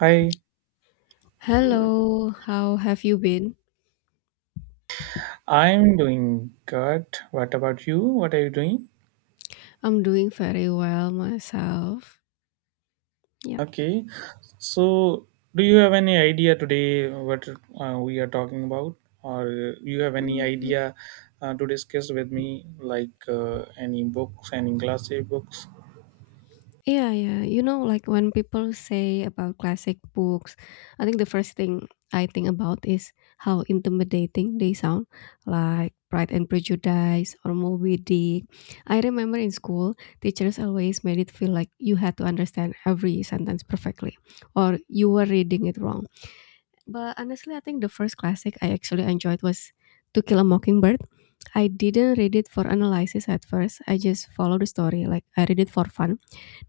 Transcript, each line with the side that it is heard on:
right: Hi,
left: Hello, how have you been?
right: I'm doing good. What about you? What are you doing?
left: I'm doing very well myself. Yeah.
right: Okay. So, do you have any idea today what we are talking about, or you have any
left: Mm,
right: idea to discuss with me, like any books, any classic books?
left: yeah, yeah. You know, like when people say about classic books, I think the first thing I think about is how intimidating they sound, like Pride and Prejudice or Moby Dick. I remember in school, teachers always made it feel like you had to understand every sentence perfectly, or you were reading it wrong. But honestly, I think the first classic I actually enjoyed was To Kill a Mockingbird. I didn't read it for analysis at first. I just followed the story. Like I read it for fun.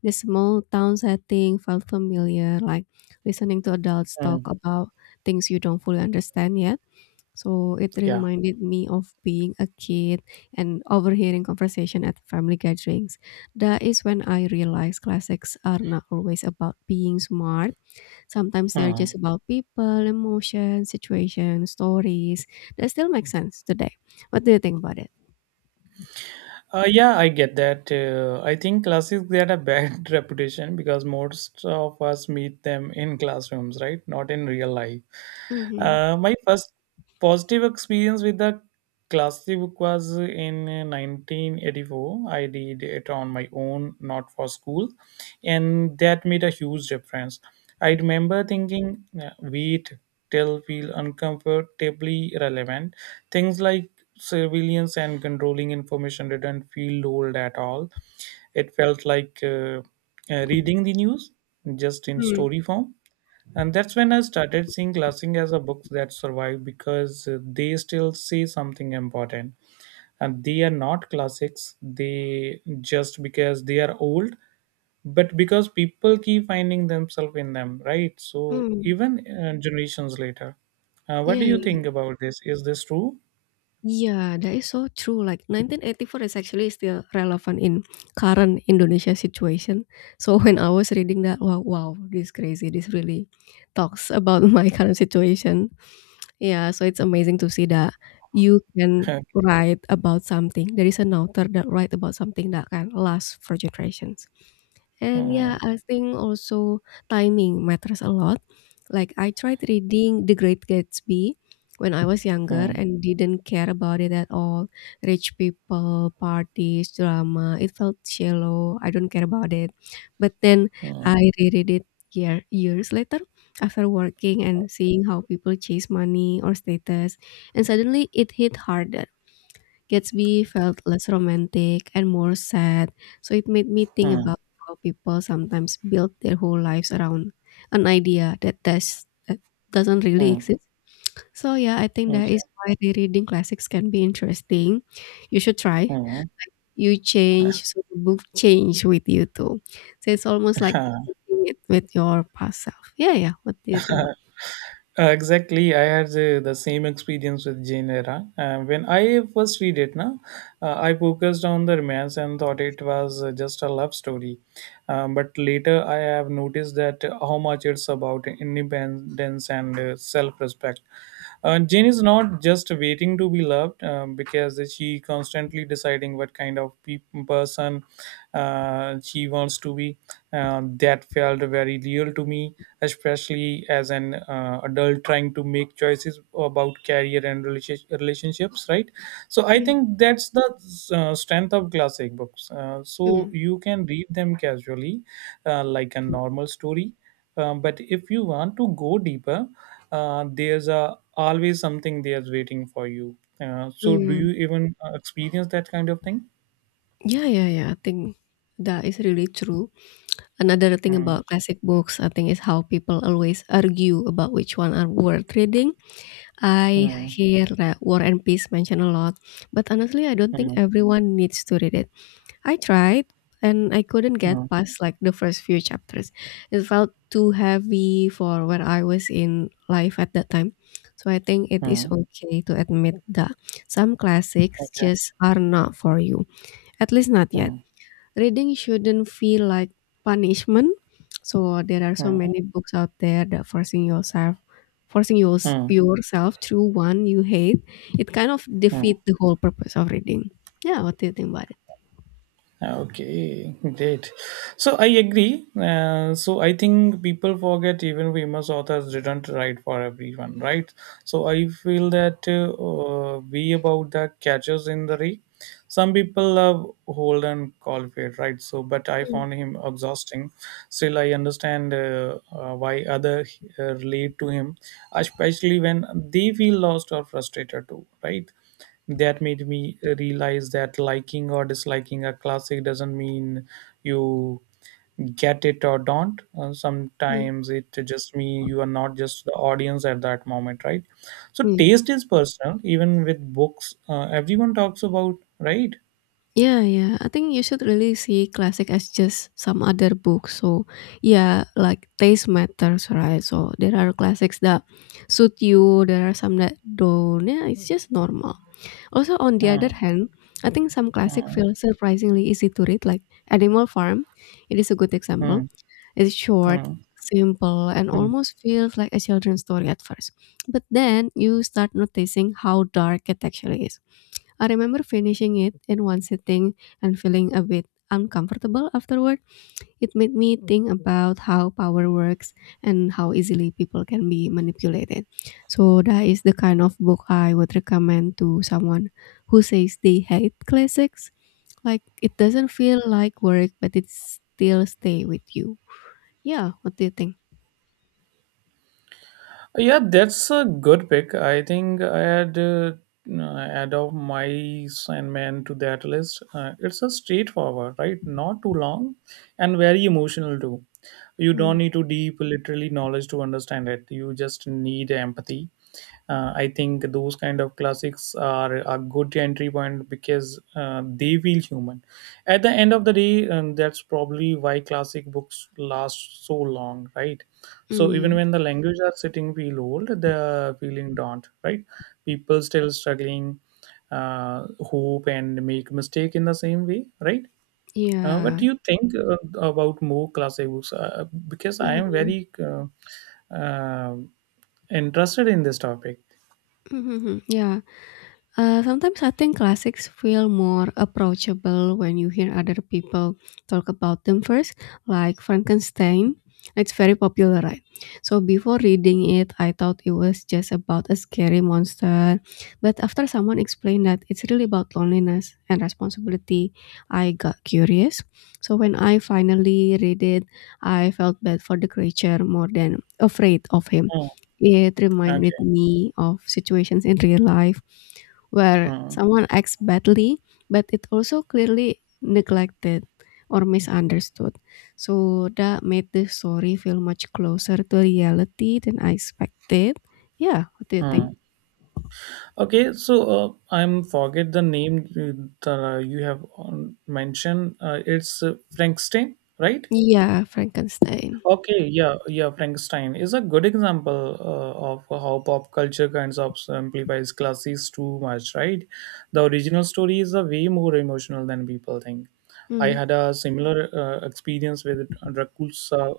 left: The small town setting felt familiar, like listening to adults talk
right: Hmm.
left: about things you don't fully understand yet. So it
right: Yeah.
left: reminded me of being a kid and overhearing conversation at family gatherings. That is when I realized classics are not always about being smart. Sometimes they're
right: Hmm.
left: just about people, emotions, situations, stories that still make sense today. What do you think about it?
right: Yeah, I get that. I think classes get a bad reputation because most of us meet them in classrooms, right? Not in real life.
left: Mhm.
right: My first positive experience with the classy book was in 1984. I did it on my own, not for school, and that made a huge difference. I remember thinking, wait still feel uncomfortably relevant. Things like surveillance and controlling information didn't feel old at all. It felt like reading the news just in
left: Hmm.
right: story form. And that's when I started seeing classic as a book that survived because they still say something important. And they are not classics, they just because they are old, but because people keep finding themselves in them, right? So
left: Hmm.
right: even generations later. What do you
left: Yeah.
right: think about this? Is this true?
left: Yeah, that is so true. Like 1984 is actually still relevant in current Indonesia situation. So when I was reading that, wow, wow, this crazy. This really talks about my current situation. Yeah, so it's amazing to see that you can write about something. There is an author that write about something that can last for generations. And
right: Hmm,
left: yeah, I think also timing matters a lot. Like I tried reading The Great Gatsby when I was younger
right: hmm,
left: and didn't care about it at all. Rich people, parties, drama, it felt shallow. I don't care about it. But then
right: hmm,
left: I reread it years later after working and seeing how people chase money or status, and suddenly it hit harder. Gatsby felt less romantic and more sad, so it made me think
right: hmm,
left: about how people sometimes build their whole lives around an idea that doesn't really
right: hmm.
left: exist. So yeah, I think that
right: Okay.
left: is why rereading classics can be interesting. You should try.
right: Hmm.
left: You change, so the book change with you too. So it's almost like reading it with your past self. Yeah, yeah. What do you think about?
right: Exactly, I had the same experience with Jane Eyre. When I first read it, na, I focused on the romance and thought it was just a love story. But later, I have noticed that how much it's about independence and self-respect. Jane is not just waiting to be loved because she constantly deciding what kind of person she wants to be, that felt very real to me, especially as an adult trying to make choices about career and relationships, right? So I
left: Mm,
right: think that's the strength of classic books. So
left: mm,
right: you can read them casually, like a normal story. But if you want to go deeper, there's always something there's waiting for you. So do
left: mm.
right: you even experience that kind of thing?
left: Yeah, yeah, yeah. I think that is really true. Another thing
right: Mm,
left: about classic books, I think, is how people always argue about which one are worth reading. I
right: mm,
left: hear that War and Peace mentioned a lot, but honestly, I don't think
right: mm,
left: everyone needs to read it. I tried and I couldn't
right: mm,
left: get past like the first few chapters. It felt too heavy for where I was in life at that time. So I think it is
right: mm.
left: okay to admit that some classics
right: Okay.
left: just are not for you. At least not yet.
right: Hmm,
left: Reading shouldn't feel like punishment. So there are so
right: hmm,
left: many books out there that forcing yourself forcing yours,
right: hmm,
left: yourself through one you hate, it kind of
right: hmm.
left: defeat the whole purpose of reading. Yeah, what do you think about it?
right: Ah, okay, great. So I agree. So I think people forget even famous authors didn't write for everyone, right? So I feel that we about the catchers in the rye. Some people love Holden Caulfield, right? So, but I
left: Mm,
right: found him exhausting. Still, I understand why other relate to him, especially when they feel lost or frustrated too, right? That made me realize that liking or disliking a classic doesn't mean you get it or don't.
left: mm,
right: Sometimes it just means you are not just the audience at that moment, right? So
left: mm.
right: taste is personal even with books everyone talks about, right.
left: Yeah, yeah. I think you should really see classic as just some other book. So, yeah, like taste matters, right? So there are classics that suit you. There are some that don't. Yeah, it's just normal. Also, on the other
right: uh,
left: hand, I think some classic
right: uh,
left: feel surprisingly easy to read, like Animal Farm. It is a good example.
right: mm,
left: It's short,
right: mm,
left: simple, and
right: mm.
left: almost feels like a children's story at first. But then you start noticing how dark it actually is. I remember finishing it in one sitting and feeling a bit uncomfortable afterward. It made me think about how power works and how easily people can be manipulated. So, that is the kind of book I would recommend to someone who says they hate classics. Like, it doesn't feel like work, but it still stay with you. Yeah, what do you think?
right: Yeah, that's a good pick. I think I had add of my Sandman to that list. It's a straightforward, right? Not too long, and very emotional too. You don't
left: Mm,
right: need to deep literally knowledge to understand it. You just need empathy. I think those kind of classics are a good entry point because they feel human. At the end of the day, and that's probably why classic books last so long, right? So even
left: mm,
right: when the language are sitting feel old, the feeling don't, right. People still struggling, hope and make mistake in the same way, right? What
left: yeah.
right: do you think about more classic books? Because I
left: Mm,
right: am
left: mm,
right: very uh, interested in this topic.
left: yeah. Sometimes I think classics feel more approachable when you hear other people talk about them first, like Frankenstein. It's very popular, right? So before reading it, I thought it was just about a scary monster. But after someone explained that it's really about loneliness and responsibility, I got curious. So when I finally read it, I felt bad for the creature more than afraid of him.
right: Hmm,
left: It
right: okay.
left: reminded me of situations in real life where
right: Hmm,
left: someone acts badly, but it also clearly neglected or misunderstood. So that made the story feel much closer to reality than I expected. Yeah, what do you
right: hmm.
left: think?
right: Okay. So I'm forget the name that you have mentioned. It's Frankenstein, right?
left: Yeah, Frankenstein.
right: Okay, yeah, yeah. Frankenstein is a good example of how pop culture kinds of simplifies classics too much, right? The original story is a way more emotional than people think. I
left: Hmm.
right: had a similar experience with Dracula.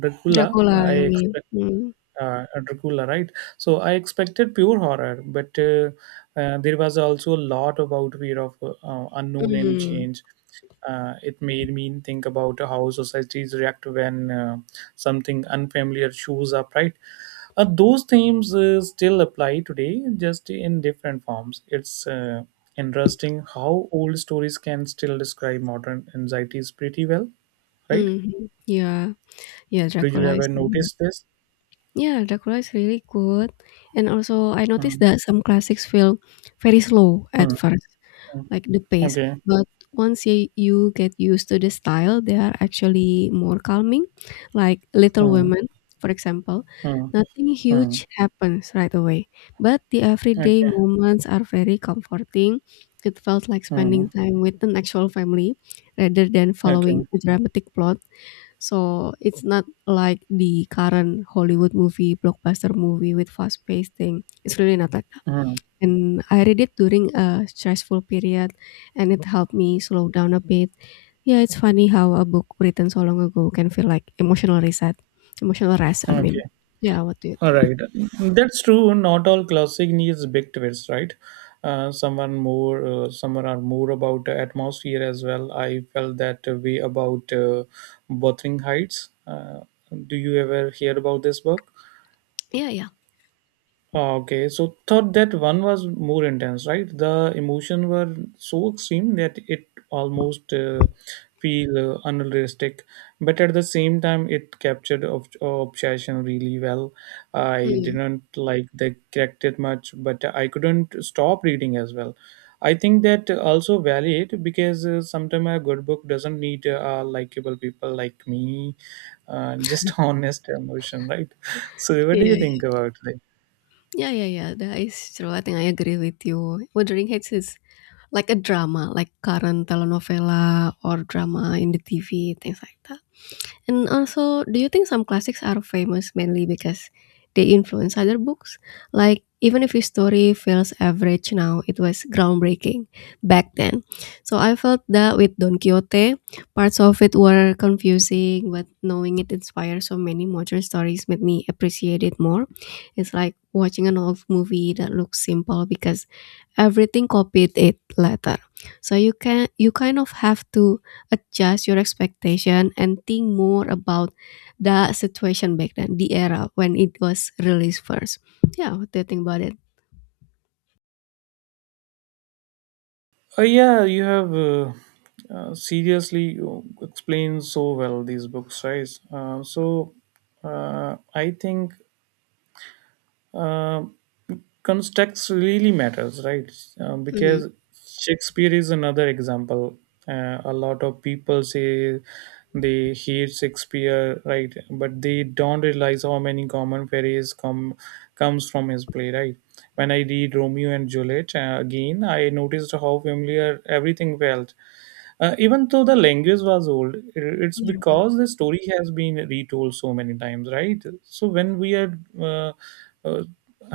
right: Dracula.
left: Dracula,
right: I
left: you mean?
right: expect
left: Hmm.
right: Dracula, right? So I expected pure horror, but there was also a lot about fear of unknown and
left: Mm.
right: change. It made me think about how societies react when something unfamiliar shows up, right? Those themes still apply today, just in different forms. It's interesting how old stories can still describe modern anxieties pretty well, right?
left: Mm. Mhm. Yeah, yeah,
right: Did you
left: Dracula
right: ever
left: is really-
right: notice this?
left: yeah, Dracula is really good. And also, I
right: Hmm.
left: noticed that some classics feel very slow at
right: Hmm.
left: first,
right: Hmm.
left: like the pace.
right: Okay.
left: But once you get used to the style, they are actually more calming. Like Little
right: Mm,
left: Women, for example,
right: mm,
left: nothing
right: mm.
left: huge happens right away, but the everyday
right: Okay.
left: moments are very comforting. It felt like
right: Mm,
left: spending time with an actual family rather than
right: okay.
left: following a dramatic plot. So it's not like the current Hollywood movie, blockbuster movie with fast paced thing. It's really not like.
right: Mm,
left: And I read it during a stressful period, and it helped me slow down a bit. Yeah, it's funny how a book written so long ago can feel like emotional rest, I
right: okay.
left: mean. Yeah, what do you
right: All
left: think?
right: right. That's true. Not all classic needs big twists, right? Someone are more about the atmosphere as well. I felt that way about Wuthering Heights. Do you ever hear about this book?
left: Yeah, yeah.
right: Oh, okay, so thought that one was more intense, right? The emotion were so extreme that it almost feel unrealistic, but at the same time, it captured obsession really well. I
left: Mm.
right: didn't like the character much, but I couldn't stop reading as well. I think that also valid because sometimes a good book doesn't need likable people like me, just honest emotion, right? So, what do you think
left: Yeah,
right: about it?
left: yeah, yeah, yeah. That is true. I think I agree with you. Wuthering Heights is like a drama, like current telenovela or drama in the TV, things like that. And also, do you think some classics are famous mainly because they influence other books? Like, even if a story feels average now, it was groundbreaking back then. So I felt that with Don Quixote, parts of it were confusing, but knowing it inspired so many modern stories made me appreciate it more. It's like watching an old movie that looks simple because everything copied it later. So you kind of have to adjust your expectation and think more about the situation back then, the era when it was released first. Yeah, what do you think about it?
right: Yeah, you have seriously explained so well these books, right? So I think uh, context really matters, right?
left: Mhm.
right: Because Shakespeare is another example. A lot of people say they hate Shakespeare, right? But they don't realize how many common phrase comes from his play, right? When I read Romeo and Juliet again, I noticed how familiar everything felt. Even though the language was old, it's
left: Yeah.
right: because the story has been retold so many times, right? So when we are uh,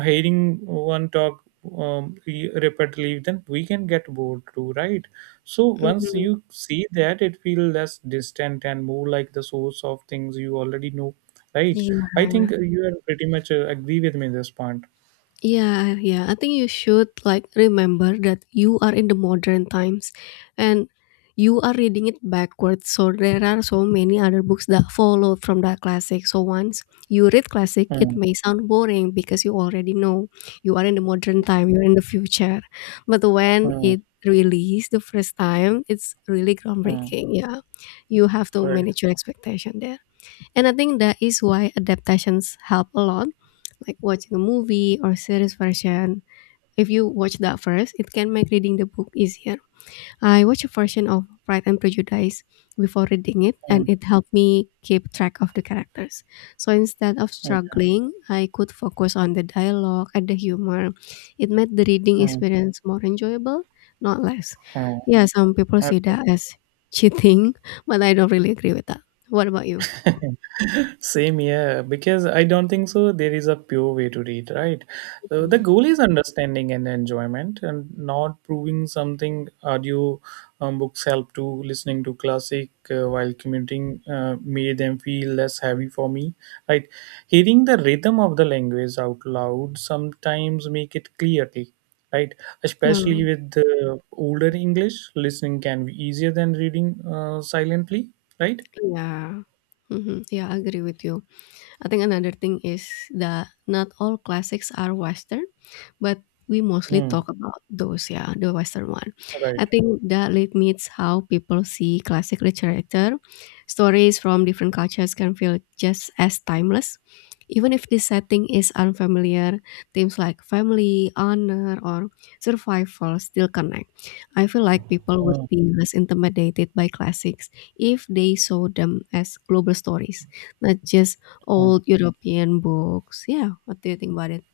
right: hearing one talk repeatedly, then we can get bored too, right? So once
left: Mhm.
right: you see that, it feels less distant and more like the source of things you already know, right? I
left: Yeah.
right: think you are pretty much agree with me this point.
left: Yeah, yeah. I think you should like remember that you are in the modern times and you are reading it backwards. So there are so many other books that follow from that classic. So once you read classic, it
right: Mm,
left: may sound boring because you already know you are in the modern time, you're in the future. But when
right: mm,
left: it released the first time, it's really
right: mm,
left: groundbreaking. Yeah. You have to
right: right.
left: manage your expectation there. And I think that is why adaptations help a lot, like watching a movie or series version. If you watch that first, it can make reading the book easier. I watched a version of Pride and Prejudice before reading it,
right: Mm,
left: and it helped me keep track of the characters. So instead of
right: okay.
left: struggling, I could focus on the dialogue and the humor. It made the reading
right: Mm,
left: experience more enjoyable, not less. Yeah, some people
right: mm.
left: see that as cheating, but I don't really agree with that. What about you?
right: Same here, because I don't think so. There is a pure way to read, right? So the
left: Mhm.
right: goal is understanding and enjoyment, and not proving something. Audio books help to listening to classic while commuting made them feel less heavy for me. Right, hearing the rhythm of the language out loud sometimes make it clearly. Right, especially
left: Hmm,
right: with the older English, listening can be easier than reading silently. Right.
left: yeah. Mhm. Yeah, I agree with you. I think another thing is that not all classics are Western, but we mostly
right: Hmm.
left: talk about those, yeah, the Western one.
right: Right.
left: I think that limits how people see classic literature. Stories from different cultures can feel just as timeless. Even if the setting is unfamiliar, themes like family, honor, or survival still connect. I feel like people would
right: Mm,
left: be less intimidated by classics if they saw them as global stories, not just
right: mm.
left: old European books. Yeah, what do you think about it?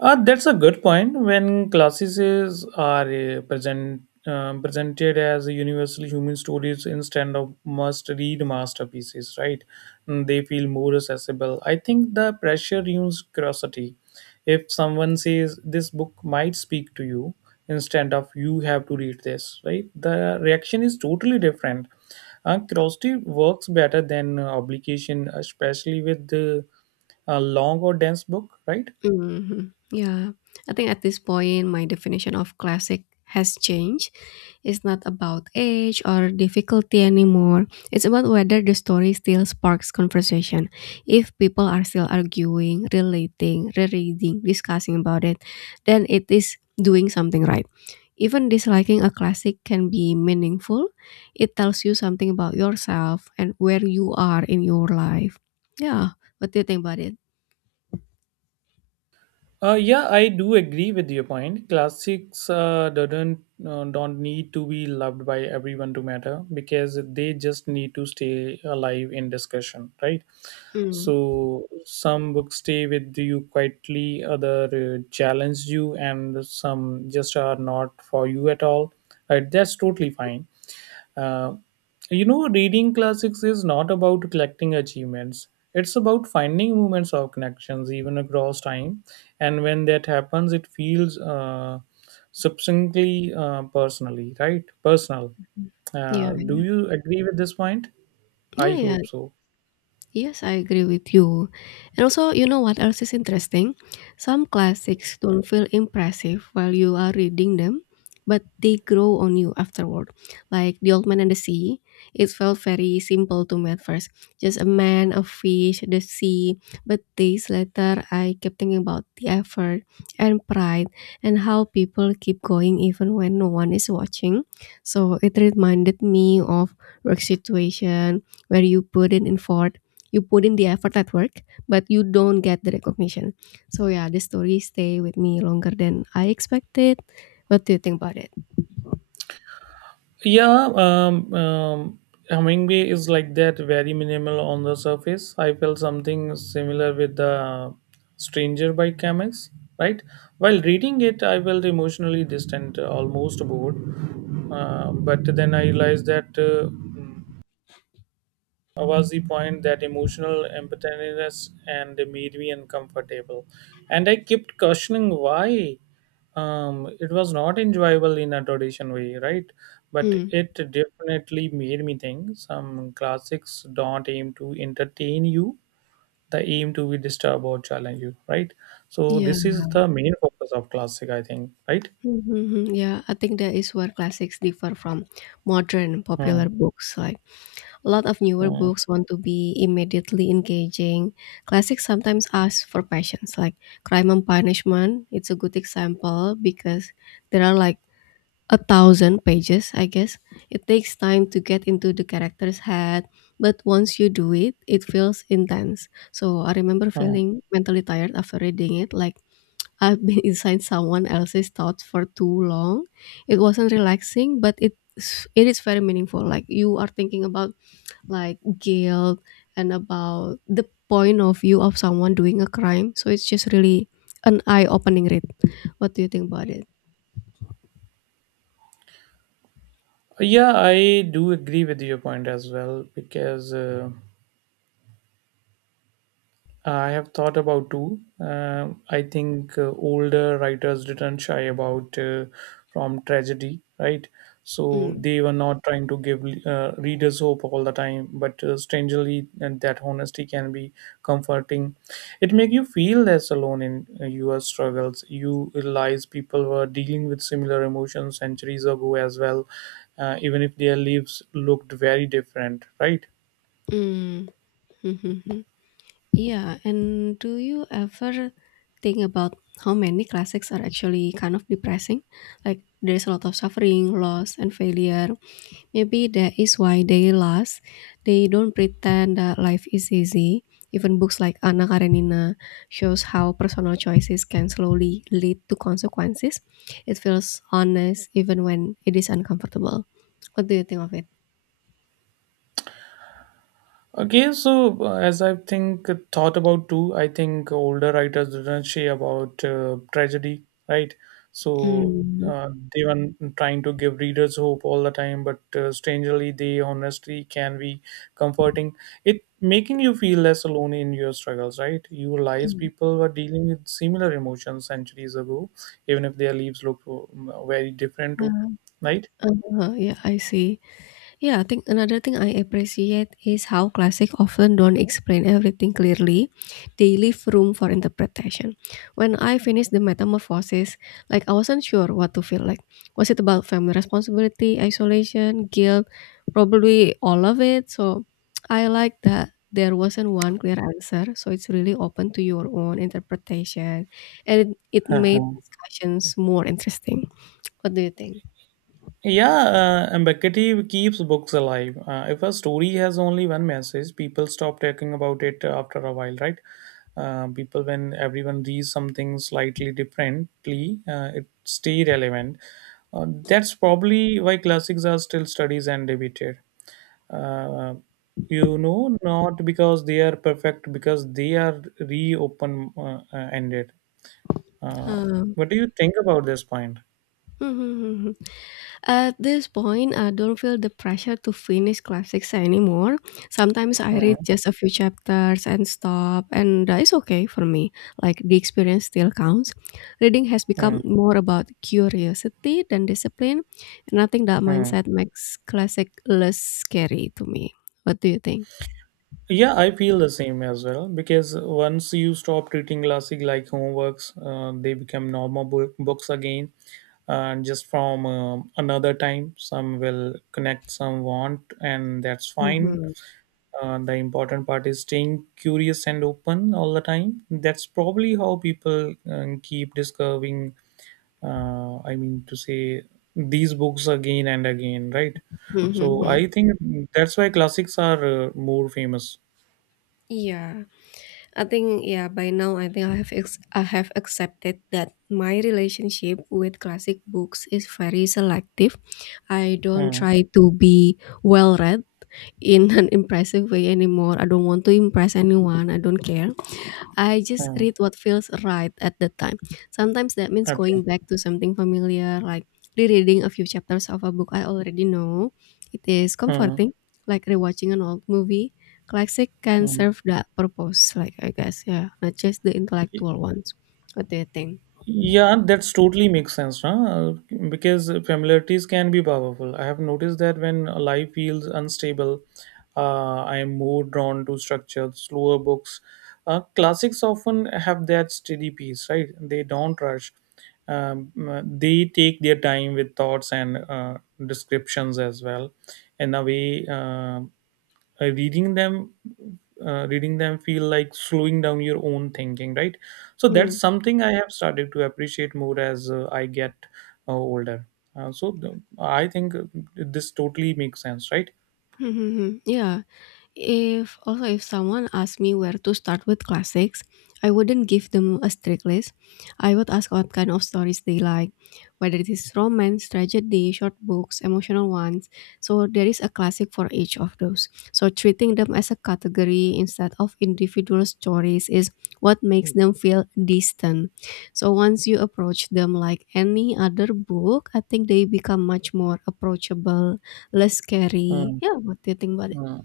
right: That's a good point. When classes are presented as universally human stories instead of must-read masterpieces, right? Mm, they feel more accessible. I think the pressure ruins curiosity. If someone says this book might speak to you, instead of you have to read this, right? The reaction is totally different. Curiosity works better than obligation, especially with the long or dense book, right?
left: Mhm. Yeah. I think at this point, my definition of classic has changed. It's not about age or difficulty anymore. It's about whether the story still sparks conversation. If people are still arguing, relating, rereading, discussing about it, then it is doing something right. Even disliking a classic can be meaningful. It tells you something about yourself and where you are in your life. Yeah. What do you think about it?
right: Yeah, I do agree with your point. Classics doesn't don't need to be loved by everyone to matter because they just need to stay alive in discussion, right?
left: Hmm.
right: So some books stay with you quietly, other challenge you, and some just are not for you at all. Right? That's totally fine. Uh, you know, reading classics is not about collecting achievements. It's about finding moments of connections, even across time. And when that happens, it feels substantially personally, right? Personal.
left: Yeah.
right: Do you agree with this point? I
left: Yeah, yeah.
right: hope so.
left: Yes, I agree with you. And also, you know what else is interesting? Some classics don't feel impressive while you are reading them, but they grow on you afterward. Like The Old Man and the Sea, it felt very simple to me at first. Just a man, a fish, the sea. But days later, I kept thinking about the effort and pride and how people keep going even when no one is watching. So it reminded me of work situation where you put in the effort at work but you don't get the recognition. So yeah, this story stay with me longer than I expected. What do you think about it?
right: Yeah, um, um, Hummingbee is like that, very minimal on the surface. I felt something similar with the Stranger by Chemex, right? While reading it, I felt emotionally distant, almost bored. But then I realized that was the point, that emotional empathiness and made me uncomfortable, and I kept questioning why it was not enjoyable in a traditional way, right? But
left: Hmm.
right: it definitely made me think some classics don't aim to entertain you, they aim to be disturb or challenge you, right? So
left: Yeah.
right: this is the main focus of classic I think, right?
left: Mhm, yeah, I think that is where classics differ from modern
right: Hmm,
left: popular books. Like a lot of newer
right: hmm,
left: books want to be immediately engaging. Classics sometimes ask for patience, like Crime and Punishment. It's a good example because there are, like, 1,000 pages, I guess. It takes time to get into the character's head, but once you do it, it feels intense. So I remember
right: hmm.
left: feeling mentally tired after reading it, like I've been inside someone else's thoughts for too long. It wasn't relaxing, but it is very meaningful. Like you are thinking about, like, guilt and about the point of view of someone doing a crime. So it's just really an eye-opening read. What do you think about it?
right: Yeah, I do agree with your point as well because I have thought about too. I think older writers didn't shy about from tragedy, right? So
left: Mm.
right: they were not trying to give readers hope all the time, but strangely, and that honesty can be comforting. It make you feel less alone in your struggles. You realize people were dealing with similar emotions centuries ago as well, even if their lives looked very different, right?
left: Mm. Yeah, and do you ever think about how many classics are actually kind of depressing? Like there's a lot of suffering, loss, and failure. Maybe that is why they last. They don't pretend that life is easy. Even books like Anna Karenina shows how personal choices can slowly lead to consequences. It feels honest even when it is uncomfortable. What do you think of it?
right: Okay, so as I think thought about too, I think older writers didn't say about tragedy, right? So
left: Mm.
right: they were trying to give readers hope all the time, but strangely, they honestly can be comforting. It making you feel less alone in your struggles, right? You realize
left: Mm.
right: people were dealing with similar emotions centuries ago, even if their lives look very different too,
left: Uh,
right: right?
left: yeah, I see. Yeah, I think another thing I appreciate is how classic often don't explain everything clearly. They leave room for interpretation. When I finished The Metamorphosis, like I wasn't sure what to feel, like was it about family responsibility, isolation, guilt? Probably all of it. So I like that there wasn't one clear answer. So it's really open to your own interpretation. And it made discussions more interesting. What do you think?
right: Yeah, ambiguity keeps books alive. If a story has only one message, people stop talking about it after a while, right? When everyone reads something slightly differently, it stay relevant. That's probably why classics are still studied and debated. Uh, Not because they are perfect, because they are reopen ended. Uh,
left: Hmm.
right: what do you think about this point?
left: Mhm. At this point, I don't feel the pressure to finish classics anymore. Sometimes I read
right: Hmm,
left: just a few chapters and stop, and that is okay for me. Like the experience still counts. Reading has become
right: hmm,
left: more about curiosity than discipline, and I think that
right: hmm.
left: mindset makes classic less scary to me. What do you think?
right: Yeah, I feel the same as well because once you stop treating classic like homeworks, they become normal books again. And just from another time, some will connect, some won't, and that's fine.
left: Mhm.
right: The important part is staying curious and open all the time. That's probably how people keep discovering, I mean, to say these books again and again, right? So
left: Mhm.
right: I think that's why classics are more famous.
left: Yeah. I think, yeah, by now I think I have accepted that my relationship with classic books is very selective. I don't
right: Hmm.
left: try to be well read in an impressive way anymore. I don't want to impress anyone. I don't care. I just
right: Mm,
left: read what feels right at the time. Sometimes that means
right: okay.
left: going back to something familiar, like rereading a few chapters of a book I already know. It is
right: Mm,
left: comforting, like rewatching an old movie. Classic can
right: mm.
left: serve that purpose, like I guess, yeah, not just the intellectual ones. What do you think?
right: Yeah, that's totally makes sense, huh? Because familiarities can be powerful. I have noticed that when life feels unstable, I am more drawn to structured, slower books. Classics often have that steady pace, right? They don't rush. They take their time with thoughts and descriptions as well. In a way, uh, reading them reading them feel like slowing down your own thinking, right? So that's
left: Mm.
right: something I have started to appreciate more as I get older. I think this totally makes sense, right?
left: Hmm, hmm, hmm. Yeah. If also if someone asked me where to start with classics, I wouldn't give them a strict list. I would ask what kind of stories they like, whether it is romance, tragedy, short books, emotional ones. So there is a classic for each of those. So treating them as a category instead of individual stories is what makes them feel distant. So once you approach them like any other book, I think they become much more approachable, less scary.
right: Hmm,
left: Yeah, what do you think about it?
right: hmm.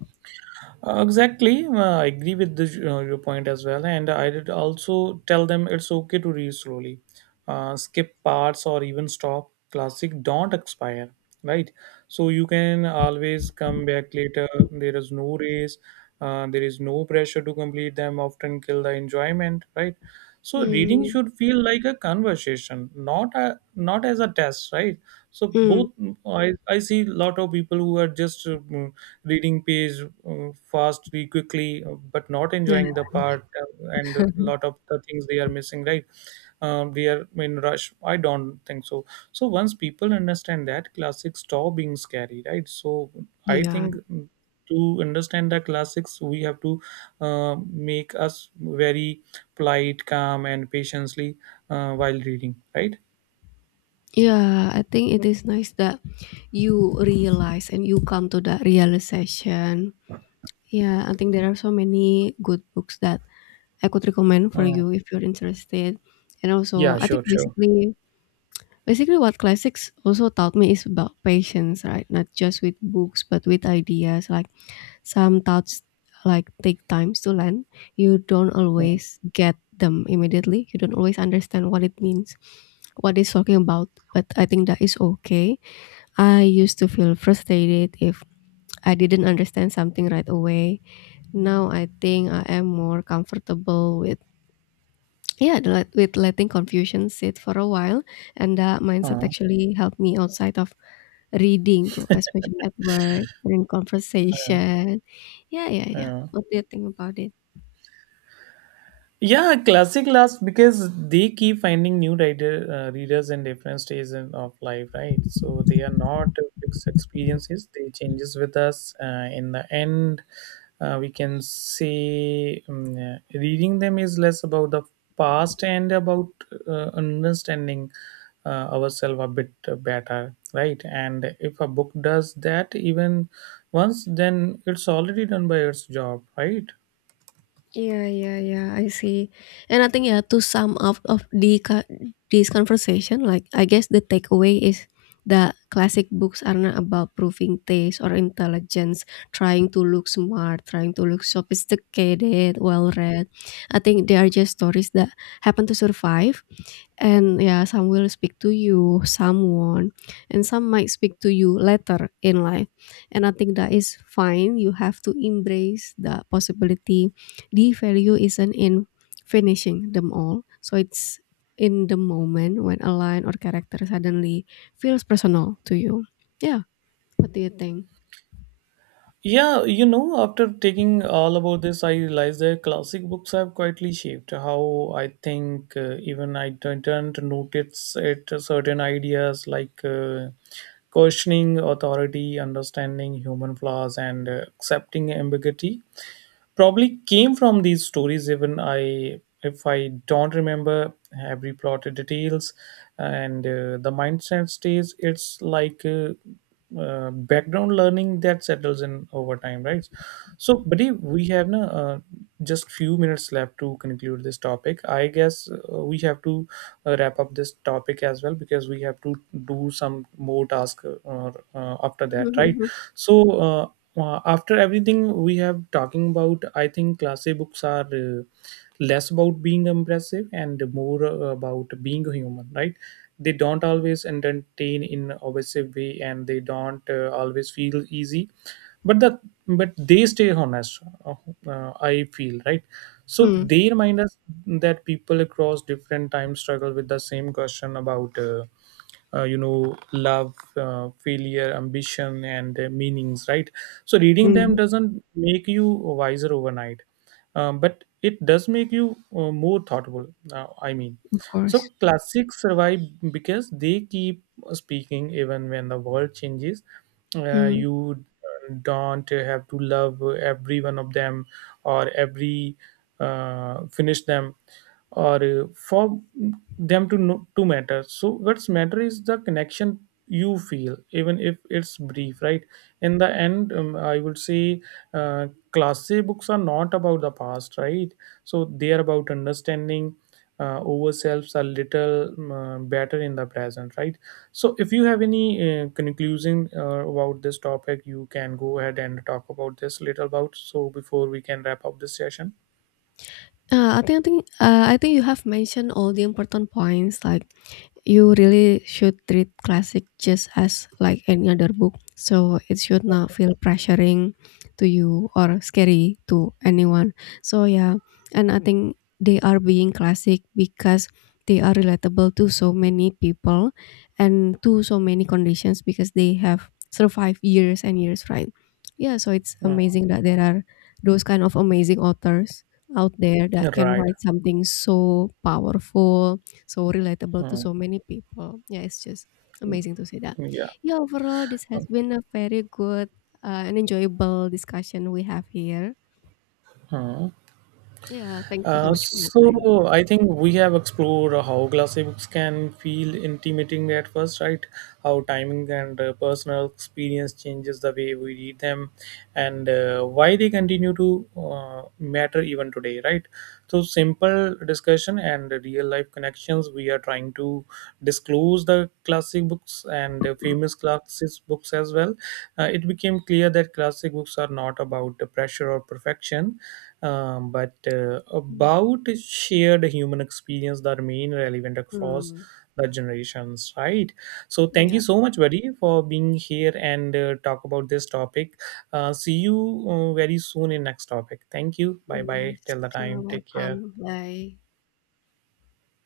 right: Exactly, I agree with your point as well, and I did also tell them it's okay to read slowly, skip parts or even stop. Classic don't expire, right? So you can always come back later. There is no race, there is no pressure to complete them. Often kill the enjoyment, right? So reading
left: Hmm.
right: should feel like a conversation, not as a test, right? So
left: Mm,
right: both I see lot of people who are just reading page fast really quickly but not
left: yeah,
right: enjoying the part, and a lot of the things they are missing, right? They are in rush, I don't think so. So once people understand that classics stop being scary, right? So I
left: yeah.
right: think to understand the classics we have to make us very polite, calm and patiently while reading, right?
left: Yeah, I think it is nice that you realize and you come to that realization. Yeah, I think there are so many good books that I could recommend for
right: Mm.
left: you if you're interested. And also,
right: Yeah,
left: I think
right: sure, sure.
left: basically what classics also taught me is about patience, right? Not just with books, but with ideas, like some thoughts, like take times to land. You don't
right: Mm.
left: always get them immediately. You don't always understand what it means, what it's talking about. But I think that is okay. I used to feel frustrated if I didn't understand something right away. Now I think I am more comfortable with, yeah, with letting confusion sit for a while, and that mindset
right: Mm.
left: actually helped me outside of reading too, especially at work and in conversation. Yeah, yeah, yeah,
right: Yeah.
left: what do you think about it?
right: Yeah, classic laughs because they keep finding new writer, readers in different stages of life, right? So they are not fixed experiences; they changes with us. In the end, we can say reading them is less about the past and about understanding uh, ourselves a bit better, right? And if a book does that even once, then it's already done by its job, right?
left: Yeah, yeah, yeah. I see. And I think, yeah, to sum up of this conversation, like I guess the takeaway is that classic books are not about proving taste or intelligence, trying to look smart, trying to look sophisticated, well read. I think they are just stories that happen to survive, and, yeah, some will speak to you, some won't, and some might speak to you later in life. And I think that is fine. You have to embrace the possibility. The value isn't in finishing them all. So it's in the moment when a line or character suddenly feels personal to you. Yeah. What do you think?
right: Yeah, you know, after taking all about this, I realized that classic books have quietly shaped how I think. Even I didn't notice it. Certain ideas like questioning authority, understanding human flaws, and accepting ambiguity probably came from these stories, even I if I don't remember every plotted details, and the mindset stays. It's like background learning that settles in over time, right? So buddy, we have na, just few minutes left to conclude this topic, I guess. We have to wrap up this topic as well because we have to do some more task, after that, right? So uh, after everything we have talking about, I think classic books are less about being impressive and more about being human, right? They don't always entertain in obsessive way, and they don't always feel easy, but the but they stay honest, I feel, right? So
left: Mhm, mhm, mhm.
right: they remind us that people across different times struggle with the same question about you know, love, failure, ambition and meanings, right? So reading
left: Mm,
right: them
left: mm.
right: doesn't make you wiser overnight, but it does make you more thoughtful, uh, i mean
left: Of
right: so
left: course.
right: classics survive because they keep speaking even when the world changes.
left: Mm.
right: You don't have to love every one of them or every finish them or for them to know, to matter. So what's matter is the connection you feel, even if it's brief, right? In the end, I would say classic books are not about the past, right? So they are about understanding over selves are little better in the present, right? So if you have any conclusion about this topic, you can go ahead and talk about this little about, so before we can wrap up this session.
left: I think you have mentioned all the important points, like you really should treat classic just as like any other book, so it should not feel pressuring to you or scary to anyone. So, yeah, and I think they are being classic because they are relatable to so many people and to so many conditions because they have survived years and years, right? Yeah, so it's
right: Mm.
left: amazing that there are those kind of amazing authors out there that can
right: Right.
left: write something so powerful, so relatable to
right: Mm.
left: so many people. Yeah, it's just amazing to see that.
right: Yeah.
left: Yeah, overall, this has
right: Um,
left: been a very good and enjoyable discussion we have here.
right: Mm.
left: Yeah, thank you so much for your time.
right: So I think we have explored how glossy books can feel intimidating at first, right? How timing and personal experience changes the way we read them, and why they continue to matter even today, right? So simple discussion and real life connections. We are trying to disclose the classic books and the famous classic books as well. It became clear that classic books are not about the pressure or perfection, but
left: Mm.
right: about shared human experience that remain relevant across
left: Mm.
right: the generations, right? So thank you
left: Yeah,
right: so much, buddy, for being here and talk about this topic. See you very soon in next topic. Thank you, bye bye,
left: yes,
right: till the
left: you are
right: time, take care.
left: welcome. Bye.